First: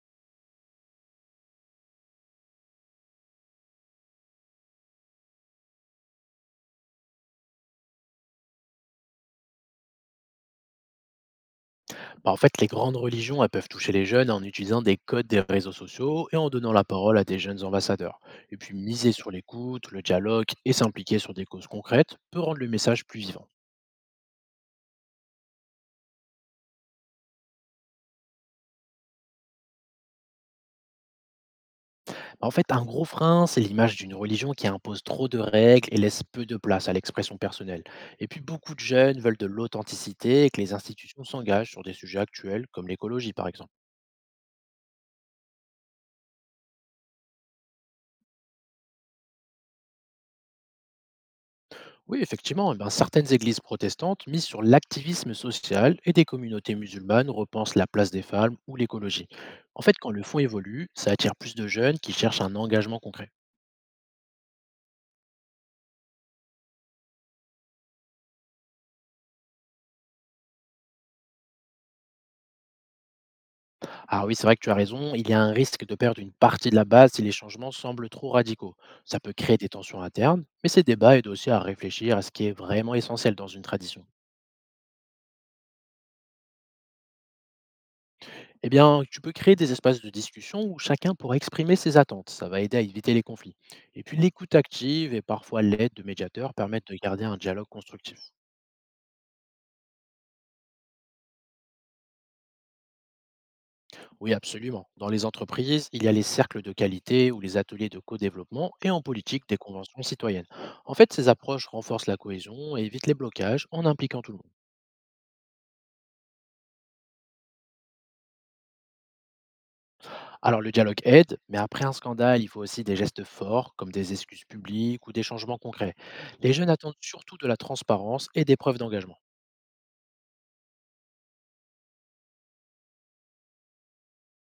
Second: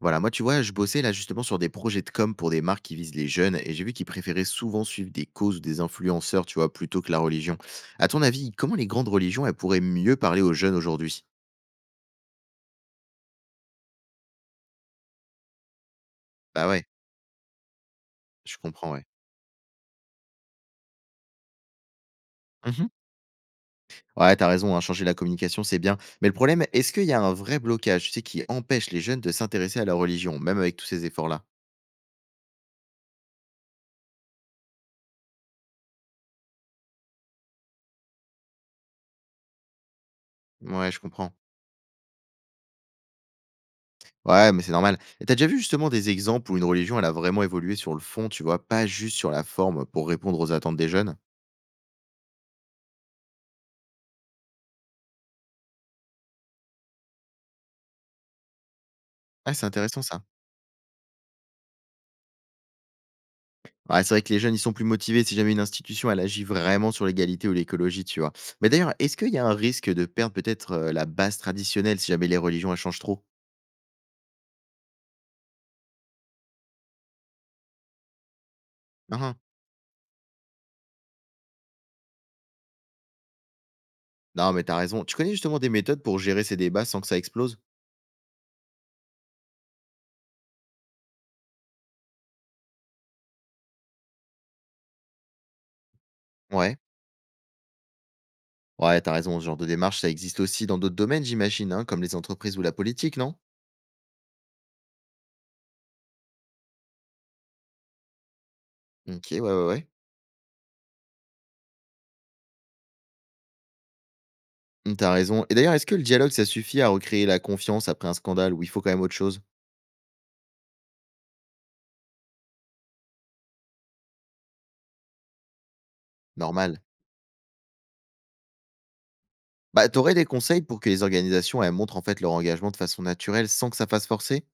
Voilà, moi, tu vois, je bossais là justement sur des projets de com pour des marques qui visent les jeunes et j'ai vu qu'ils préféraient souvent suivre des causes ou des influenceurs, tu vois, plutôt que la religion. À ton avis, comment les grandes religions, elles pourraient mieux parler aux jeunes aujourd'hui? Bah, en fait, les grandes religions, elles peuvent toucher les jeunes en utilisant des codes des réseaux sociaux et en Bah donnant la ouais, parole à des jeunes ambassadeurs. Et je puis, comprends, ouais. miser sur l'écoute, le dialogue et s'impliquer sur des causes concrètes peut rendre le Mhm. message plus vivant. Ouais, t'as raison, hein, changer la communication, c'est bien. Mais le problème, est-ce qu'il y a un vrai blocage, tu sais, qui empêche les jeunes de s'intéresser à la religion, même avec tous ces efforts-là? Bah, en fait, un gros frein, c'est l'image d'une religion qui impose trop de règles et laisse peu de place à l'expression personnelle. Et puis, beaucoup de jeunes veulent de l'authenticité et que les Ouais, je institutions comprends. s'engagent sur des sujets actuels comme l'écologie, par exemple. Ouais, mais c'est normal. Et t'as déjà vu justement des exemples où une religion, elle a vraiment évolué sur le fond, tu vois, pas juste sur la forme pour répondre aux attentes des jeunes? Oui, effectivement, eh ben, certaines églises protestantes misent sur l'activisme social et des communautés musulmanes repensent la place des femmes ou l'écologie. Ah, c'est En fait, intéressant quand le ça. fonds évolue, ça attire plus de jeunes qui cherchent un engagement concret. Ouais, c'est vrai que les jeunes, ils sont plus motivés si jamais une institution, elle agit vraiment sur l'égalité ou l'écologie, tu vois. Mais d'ailleurs, est-ce qu'il y a un risque de perdre peut-être la base traditionnelle si jamais les religions, elles changent trop? Ah oui, c'est vrai que tu as raison, il y a un risque de perdre une partie de la base si les changements semblent trop radicaux. Ça Hein, peut hein. créer des tensions internes, mais ces débats aident aussi à réfléchir à ce qui est vraiment essentiel dans une tradition. Non, mais t'as raison. Tu connais justement des méthodes pour gérer ces débats sans que ça explose? Eh bien, tu peux créer des espaces de discussion où chacun pourra exprimer ses attentes. Ça va aider à éviter les conflits. Et puis, l'écoute active et parfois l'aide de médiateurs Ouais. permettent de garder un dialogue constructif. Ouais, t'as raison. Ce genre de démarche, ça existe aussi dans d'autres domaines, j'imagine, hein, comme les entreprises ou la politique, non? Oui, absolument. Dans les entreprises, il y a les cercles de qualité ou les ateliers de co-développement et en Ok, ouais, politique, des ouais, ouais. conventions citoyennes. En fait, ces approches renforcent la cohésion et évitent les blocages en impliquant tout le monde. T'as raison. Et d'ailleurs, est-ce que le dialogue, ça suffit à recréer la confiance après un scandale où il faut quand même autre chose? Alors, le dialogue aide, mais après un scandale, il faut aussi des gestes forts, comme des excuses publiques ou des changements concrets. Les jeunes Normal. attendent surtout de la transparence et des preuves d'engagement. Bah, t'aurais des conseils pour que les organisations, elles montrent en fait leur engagement de façon naturelle sans que ça fasse forcer?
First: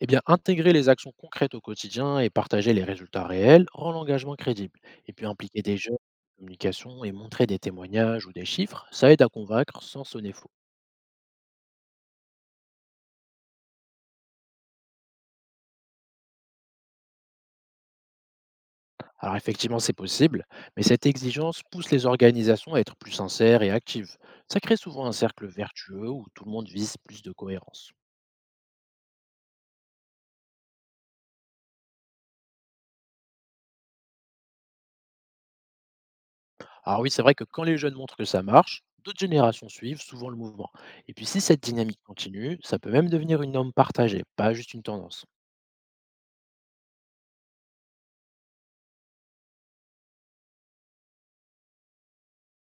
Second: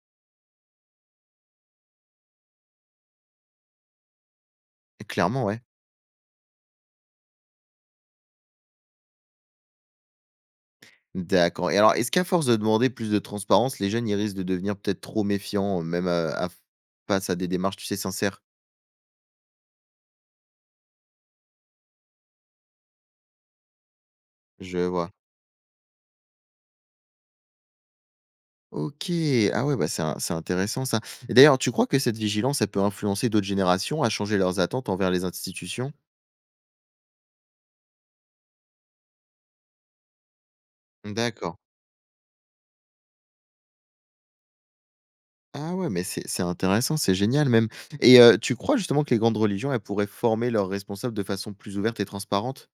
Eh bien, intégrer les actions concrètes au quotidien et partager les résultats réels rend l'engagement crédible. Et puis Clairement, ouais. impliquer des jeunes en communication et montrer des témoignages ou des chiffres, ça aide à convaincre sans sonner faux. D'accord. Et alors, est-ce qu'à force de demander plus de transparence, les jeunes, ils risquent de devenir peut-être trop méfiants, même face à des démarches, tu sais, sincères? Alors effectivement, c'est possible, mais cette exigence pousse les organisations à être plus sincères et actives. Ça crée Je souvent vois. un cercle vertueux où tout le monde vise plus de cohérence. Ok. Ah ouais, bah c'est intéressant ça. Et d'ailleurs, tu crois que cette vigilance, elle peut influencer d'autres générations à changer leurs attentes envers les institutions? Alors oui, c'est vrai que quand les jeunes montrent que ça marche, d'autres générations suivent souvent le mouvement. Et puis si D'accord. cette dynamique continue, ça peut même devenir une norme partagée, pas juste une tendance. Ah ouais, mais c'est intéressant, c'est génial même. Et tu crois justement que les grandes religions, elles pourraient former leurs responsables de façon plus ouverte et transparente?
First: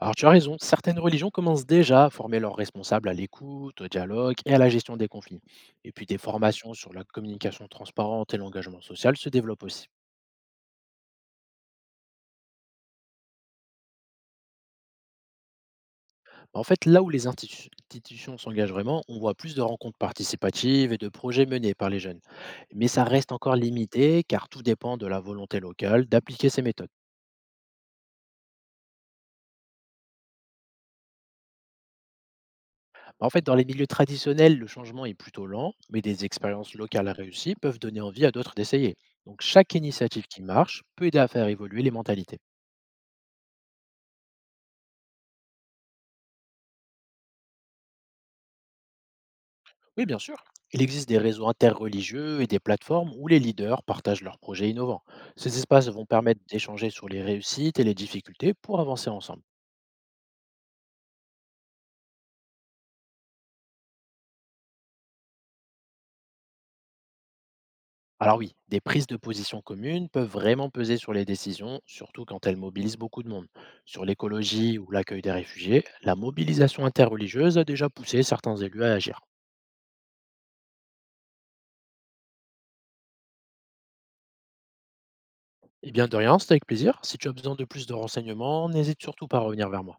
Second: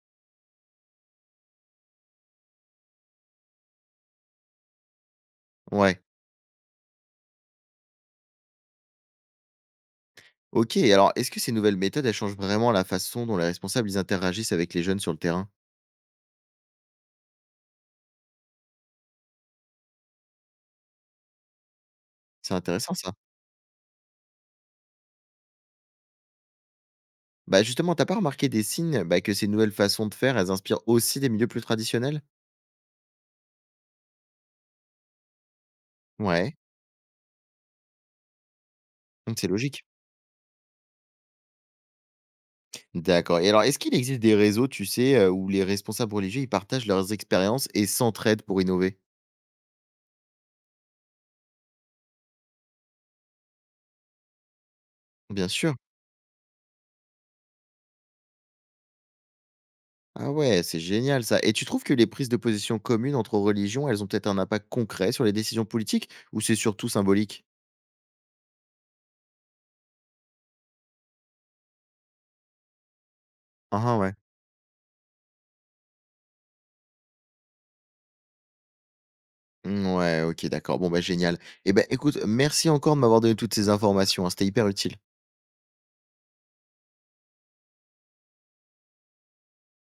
Alors tu as raison, certaines religions commencent déjà à former leurs responsables à l'écoute, au dialogue et à la gestion des conflits. Et Ouais. puis des formations sur la communication transparente et l'engagement social se développent aussi. OK, alors est-ce que ces nouvelles méthodes, elles changent vraiment la façon dont les responsables, ils interagissent avec les jeunes sur le terrain? En fait, là où les institutions s'engagent vraiment, on voit plus de rencontres participatives et de projets menés par les jeunes. C'est Mais intéressant ça ça. reste encore limité car tout dépend de la volonté locale d'appliquer ces méthodes. Bah justement, t'as pas remarqué des signes, bah, que ces nouvelles façons de faire, elles inspirent aussi des milieux plus traditionnels? En fait, dans les milieux traditionnels, le changement est plutôt lent, mais des Ouais, expériences locales réussies peuvent donner envie à d'autres d'essayer. donc Donc c'est chaque logique. initiative qui marche peut aider à faire évoluer les mentalités. D'accord. Et alors, est-ce qu'il existe des réseaux, tu sais, où les responsables religieux, ils partagent leurs expériences et s'entraident pour innover? Oui, bien sûr. Il existe des réseaux interreligieux et des plateformes où les leaders partagent leurs projets innovants. Bien Ces sûr. espaces vont permettre d'échanger sur les réussites et les difficultés pour avancer ensemble. Ah ouais, c'est génial ça. Et tu trouves que les prises de position communes entre religions, elles ont peut-être un impact concret sur les décisions politiques ou c'est surtout symbolique? Alors oui, des prises de position communes peuvent vraiment peser sur les décisions, surtout quand elles mobilisent beaucoup de monde. Ah ah, Sur ouais. l'écologie ou l'accueil des réfugiés, la mobilisation interreligieuse a déjà poussé certains élus à agir. Mm, ouais, OK, d'accord. Bon, bah, génial. Et ben écoute, merci encore de m'avoir donné toutes ces informations, hein, c'était hyper utile. Eh bien, de rien, c'était avec plaisir. Si tu as besoin de plus de renseignements, n'hésite surtout pas à revenir vers moi.